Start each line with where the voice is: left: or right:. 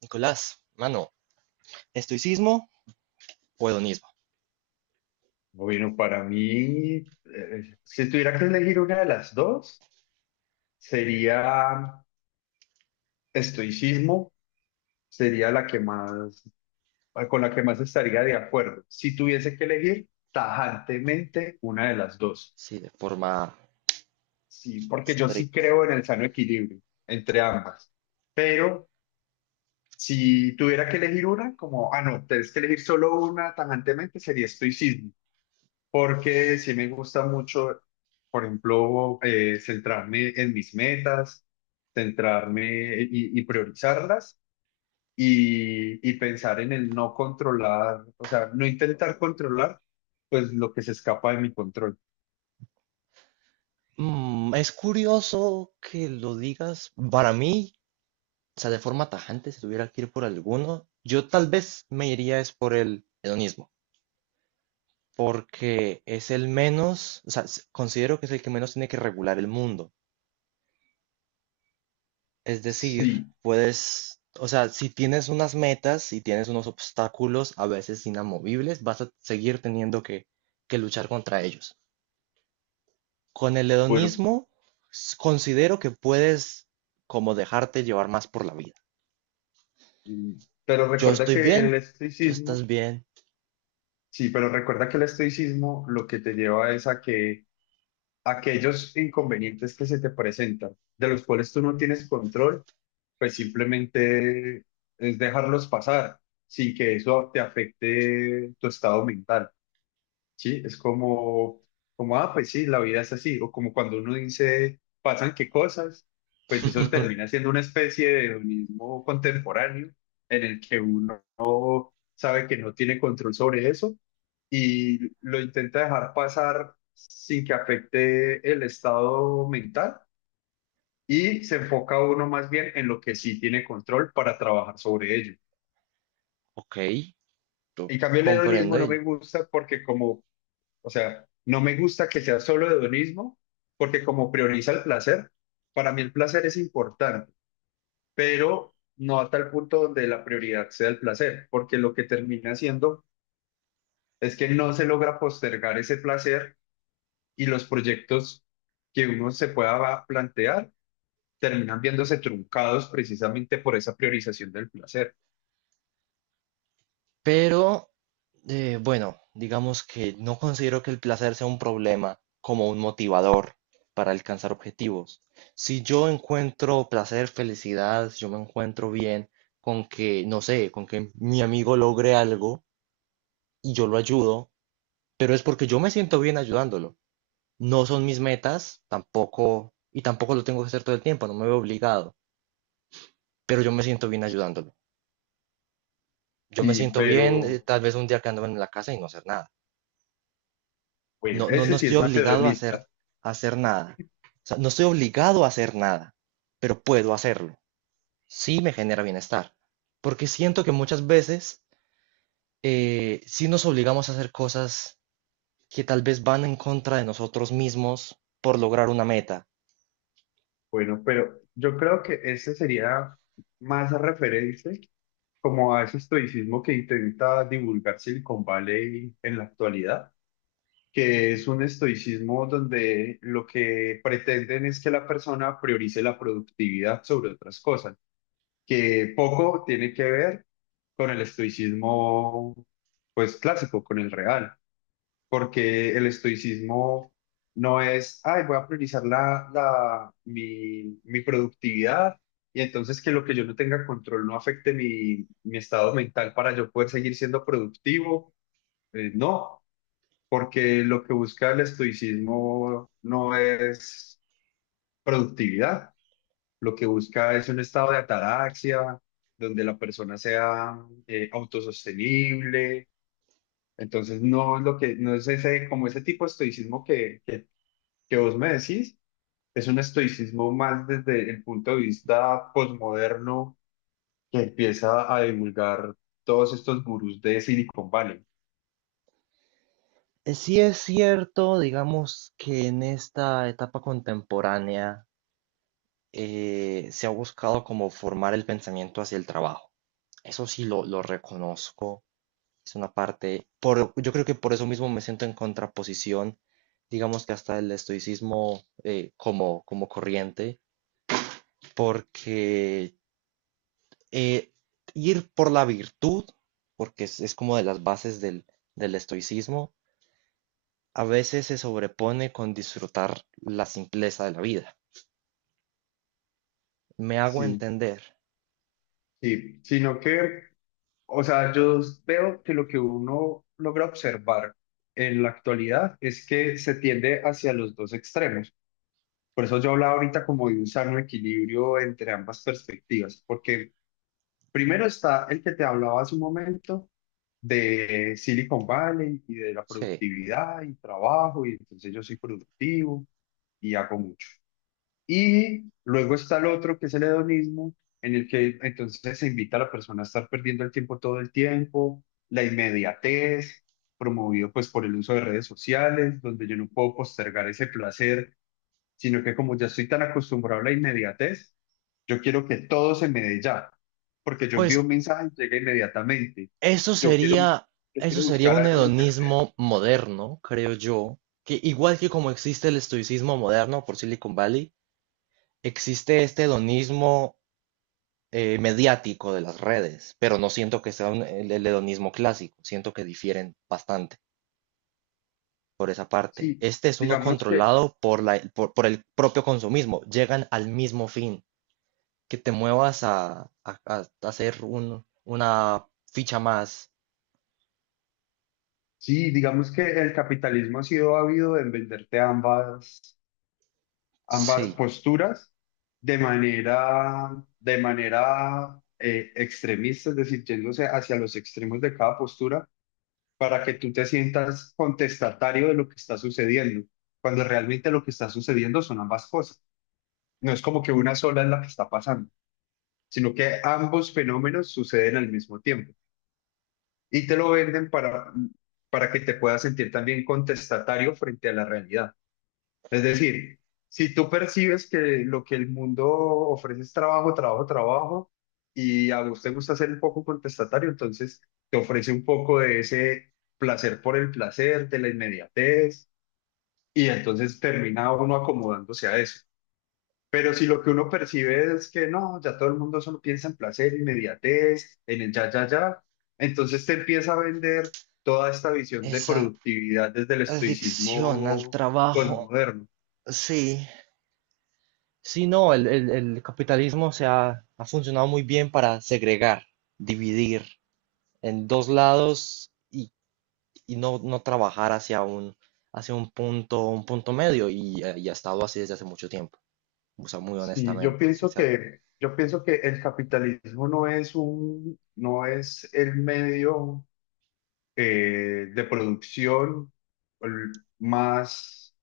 right: Nicolás, mano, ¿estoicismo o hedonismo?
left: No, bueno, para mí, si tuviera que elegir una de las dos, sería estoicismo, sería la que más, con la que más estaría de acuerdo. Si tuviese que elegir tajantemente una de las dos,
right: Sí, de forma
left: sí, porque yo sí
right: estricta.
left: creo en el sano equilibrio entre ambas. Pero si tuviera que elegir una, como, no, tienes que elegir solo una tajantemente, sería estoicismo. Porque sí me gusta mucho, por ejemplo, centrarme en mis metas, centrarme y priorizarlas y pensar en el no controlar, o sea, no intentar controlar, pues lo que se escapa de mi control.
right: Mm, es curioso que lo digas. Para mí, o sea, de forma tajante, si tuviera que ir por alguno, yo tal vez me iría es por el hedonismo, porque es el menos, o sea, considero que es el que menos tiene que regular el mundo. Es decir,
left: Sí,
right: puedes, o sea, si tienes unas metas, si tienes unos obstáculos a veces inamovibles, vas a seguir teniendo que luchar contra ellos. Con el
left: bueno,
right: hedonismo considero que puedes como dejarte llevar más por la vida.
left: mm, pero
right: Yo
left: recuerda
right: estoy
left: que
right: bien,
left: el
right: tú
left: estoicismo,
right: estás bien.
left: sí, pero recuerda que el estoicismo lo que te lleva es a que aquellos inconvenientes que se te presentan, de los cuales tú no tienes control, pues simplemente es dejarlos pasar sin que eso te afecte tu estado mental, ¿sí? Es como, como, pues sí, la vida es así, o como cuando uno dice, pasan qué cosas, pues eso termina siendo una especie de hedonismo contemporáneo en el que uno sabe que no tiene control sobre eso y lo intenta dejar pasar sin que afecte el estado mental y se enfoca uno más bien en lo que sí tiene control para trabajar sobre ello.
right: Ok, yo
left: En cambio, el
right: comprendo
left: hedonismo no me
right: él.
left: gusta porque como, o sea, no me gusta que sea solo hedonismo porque como prioriza el placer, para mí el placer es importante, pero no a tal punto donde la prioridad sea el placer, porque lo que termina siendo es que no se logra postergar ese placer y los proyectos que uno se pueda plantear terminan viéndose truncados precisamente por esa priorización del placer.
right: Pero, bueno, digamos que no considero que el placer sea un problema como un motivador para alcanzar objetivos. Si yo encuentro placer, felicidad, si yo me encuentro bien con que, no sé, con que mi amigo logre algo y yo lo ayudo, pero es porque yo me siento bien ayudándolo. No son mis metas, tampoco, y tampoco lo tengo que hacer todo el tiempo, no me veo obligado, pero yo me siento bien ayudándolo. Yo me
left: Sí,
right: siento bien,
left: pero
right: tal vez un día quedándome en la casa y no hacer nada.
left: bueno,
right: No, no, no
left: ese sí
right: estoy
left: es
right: obligado
left: macedonista.
right: a hacer nada. O sea, no estoy obligado a hacer nada, pero puedo hacerlo. Sí me genera bienestar. Porque siento que muchas veces sí nos obligamos a hacer cosas que tal vez van en contra de nosotros mismos por lograr una meta.
left: Bueno, pero yo creo que ese sería más referente como a ese estoicismo que intenta divulgar Silicon Valley en la actualidad, que es un estoicismo donde lo que pretenden es que la persona priorice la productividad sobre otras cosas, que poco tiene que ver con el estoicismo pues clásico, con el real porque el estoicismo no es, ay, voy a priorizar mi productividad y entonces que lo que yo no tenga control no afecte mi estado mental para yo poder seguir siendo productivo. No, porque lo que busca el estoicismo no es productividad, lo que busca es un estado de ataraxia, donde la persona sea autosostenible. Entonces, no es lo que, no es ese, como ese tipo de estoicismo que vos me decís es un estoicismo más desde el punto de vista posmoderno que empieza a divulgar todos estos gurús de Silicon Valley.
right: Sí es cierto, digamos que en esta etapa contemporánea se ha buscado como formar el pensamiento hacia el trabajo. Eso sí lo reconozco. Es una parte, por, yo creo que por eso mismo me siento en contraposición, digamos que hasta el estoicismo, como corriente, porque eh, ir por la virtud, porque es como de las bases del estoicismo. A veces se sobrepone con disfrutar la simpleza de la vida. ¿Me hago
left: Sí,
right: entender?
left: sí, sino que, o sea, yo veo que lo que uno logra observar en la actualidad es que se tiende hacia los dos extremos. Por eso yo hablaba ahorita como de un sano equilibrio entre ambas perspectivas, porque primero está el que te hablaba hace un momento de Silicon Valley y de la
right: Sí.
left: productividad y trabajo, y entonces yo soy productivo y hago mucho. Y luego está el otro que es el hedonismo, en el que entonces se invita a la persona a estar perdiendo el tiempo todo el tiempo, la inmediatez, promovido pues por el uso de redes sociales, donde yo no puedo postergar ese placer, sino que como ya estoy tan acostumbrado a la inmediatez, yo quiero que todo se me dé ya, porque yo envío un
right: Pues
left: mensaje y llega inmediatamente.
right: eso
left: Yo quiero,
right: sería,
left: yo
right: eso
left: quiero
right: sería
left: buscar
right: un
left: algo en internet.
right: hedonismo moderno, creo yo, que igual que como existe el estoicismo moderno por Silicon Valley, existe este hedonismo mediático de las redes, pero no siento que sea el hedonismo clásico, siento que difieren bastante por esa parte.
left: Sí,
right: Este es uno
left: digamos que,
right: controlado por por el propio consumismo, llegan al mismo fin. Que te muevas a hacer una ficha más.
left: sí, digamos que el capitalismo ha sido ávido en venderte ambas
right: Sí,
left: posturas de manera, de manera extremista, es decir, yéndose hacia los extremos de cada postura para que tú te sientas contestatario de lo que está sucediendo, cuando realmente lo que está sucediendo son ambas cosas. No es como que una sola es la que está pasando, sino que ambos fenómenos suceden al mismo tiempo y te lo venden para que te puedas sentir también contestatario frente a la realidad. Es decir, si tú percibes que lo que el mundo ofrece es trabajo, trabajo, trabajo, y a vos te gusta ser un poco contestatario, entonces te ofrece un poco de ese placer por el placer, de la inmediatez, y entonces termina uno acomodándose a eso. Pero si lo que uno percibe es que no, ya todo el mundo solo piensa en placer, inmediatez, en el ya, ya, ya, entonces te empieza a vender toda esta visión de
right: esa
left: productividad desde el
right: adicción al
left: estoicismo
right: trabajo,
left: posmoderno.
right: sí. Sí, no, el capitalismo ha funcionado muy bien para segregar, dividir en dos lados y no, no trabajar hacia un punto medio y ha estado así desde hace mucho tiempo, o sea, muy
left: Sí,
right: honestamente. Sí, o sea,
left: yo pienso que el capitalismo no es un, no es el medio de producción el más...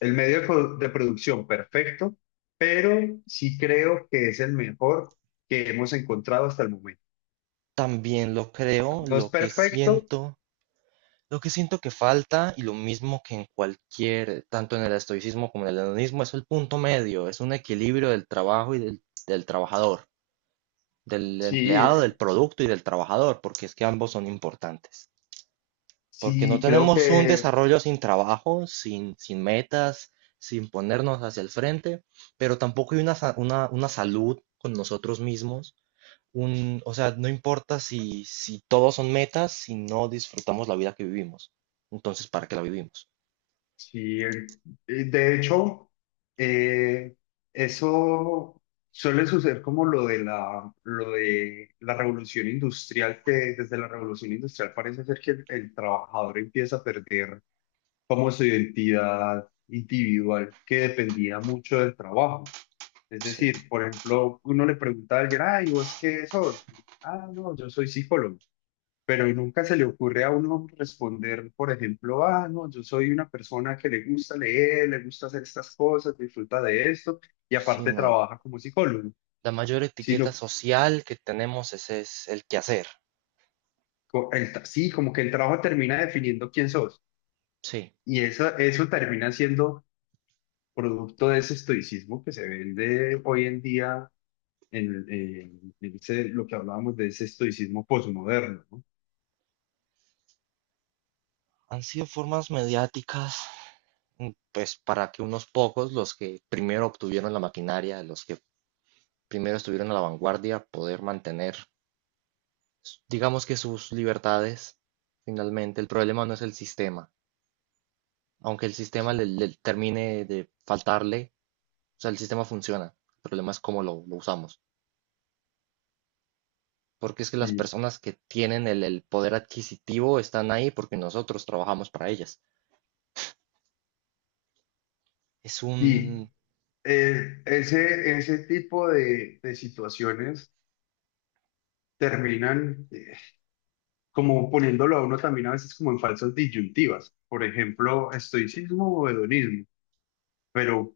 left: El medio de de producción perfecto, pero sí creo que es el mejor que hemos encontrado hasta el momento.
right: también lo creo.
left: No es
right: Lo que
left: perfecto,
right: siento, lo que siento que falta, y lo mismo que en cualquier, tanto en el estoicismo como en el hedonismo, es el punto medio, es un equilibrio del trabajo y del trabajador, del
left: sí,
right: empleado, del producto y del trabajador, porque es que ambos son importantes. Porque no
left: sí, creo
right: tenemos un
left: que
right: desarrollo sin trabajo, sin metas, sin ponernos hacia el frente, pero tampoco hay una salud con nosotros mismos. O sea, no importa si, si todos son metas, si no disfrutamos la vida que vivimos. Entonces, ¿para qué la vivimos?
left: sí. De hecho, eh, eso suele suceder como lo de la revolución industrial, que desde la revolución industrial parece ser que el trabajador empieza a perder como su identidad individual que dependía mucho del trabajo. Es
right: Sí,
left: decir, por ejemplo, uno le pregunta a alguien, ay, ¿vos qué sos? Ah, no, yo soy psicólogo. Pero nunca se le ocurre a uno responder, por ejemplo, ah, no, yo soy una persona que le gusta leer, le gusta hacer estas cosas, disfruta de esto y
right: sí,
left: aparte
right: no.
left: trabaja como psicólogo.
right: La mayor etiqueta
left: Sino,
right: social que tenemos es el quehacer.
left: sí, como que el trabajo termina definiendo quién sos.
right: Sí,
left: Y eso termina siendo producto de ese estoicismo que se vende hoy en día en lo que hablábamos de ese estoicismo posmoderno, ¿no?
right: han sido formas mediáticas, mm, pues para que unos pocos, los que primero obtuvieron la maquinaria, los que primero estuvieron a la vanguardia, poder mantener, digamos que sus libertades. Finalmente, el problema no es el sistema, aunque el sistema
left: Sí.
right: le termine de faltarle, o sea, el sistema funciona. El problema es cómo lo usamos. Porque es que las
left: Sí
right: personas que tienen el poder adquisitivo están ahí porque nosotros trabajamos para ellas. Es
left: y,
right: un,
left: ese, ese tipo de situaciones terminan como poniéndolo a uno también a veces como en falsas disyuntivas. Por ejemplo, estoicismo o hedonismo. Pero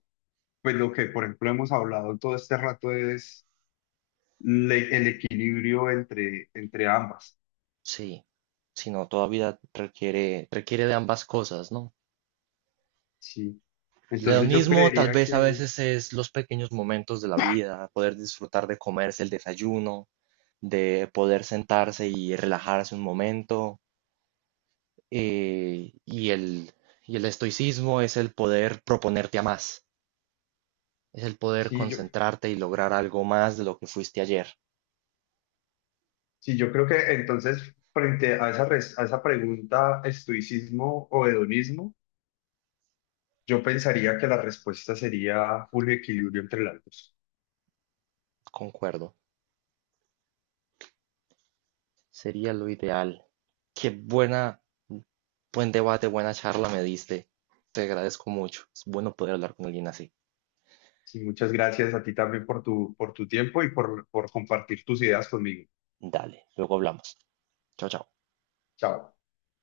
left: pues lo que, por ejemplo, hemos hablado todo este rato es el equilibrio entre, entre ambas.
right: sí, sino todavía requiere, requiere de ambas cosas, ¿no?
left: Sí.
right: El
left: Entonces yo
right: hedonismo tal
left: creería
right: vez a
left: que,
right: veces es los pequeños momentos de la vida, poder disfrutar de comerse el desayuno, de poder sentarse y relajarse un momento. eh, y, el, y el estoicismo es el poder proponerte a más, es el poder
left: sí,
right: concentrarte y lograr algo más de lo que fuiste ayer.
left: sí, yo creo que entonces frente a esa, a esa pregunta, estoicismo o hedonismo, yo pensaría que la respuesta sería un equilibrio entre las dos.
right: Concuerdo, sería lo ideal. Qué buena, buen debate, buena charla me diste. Te agradezco mucho. Es bueno poder hablar con alguien así.
left: Sí, muchas gracias a ti también por tu tiempo y por compartir tus ideas conmigo.
right: Dale, luego hablamos. Chao, chao.
left: Chao.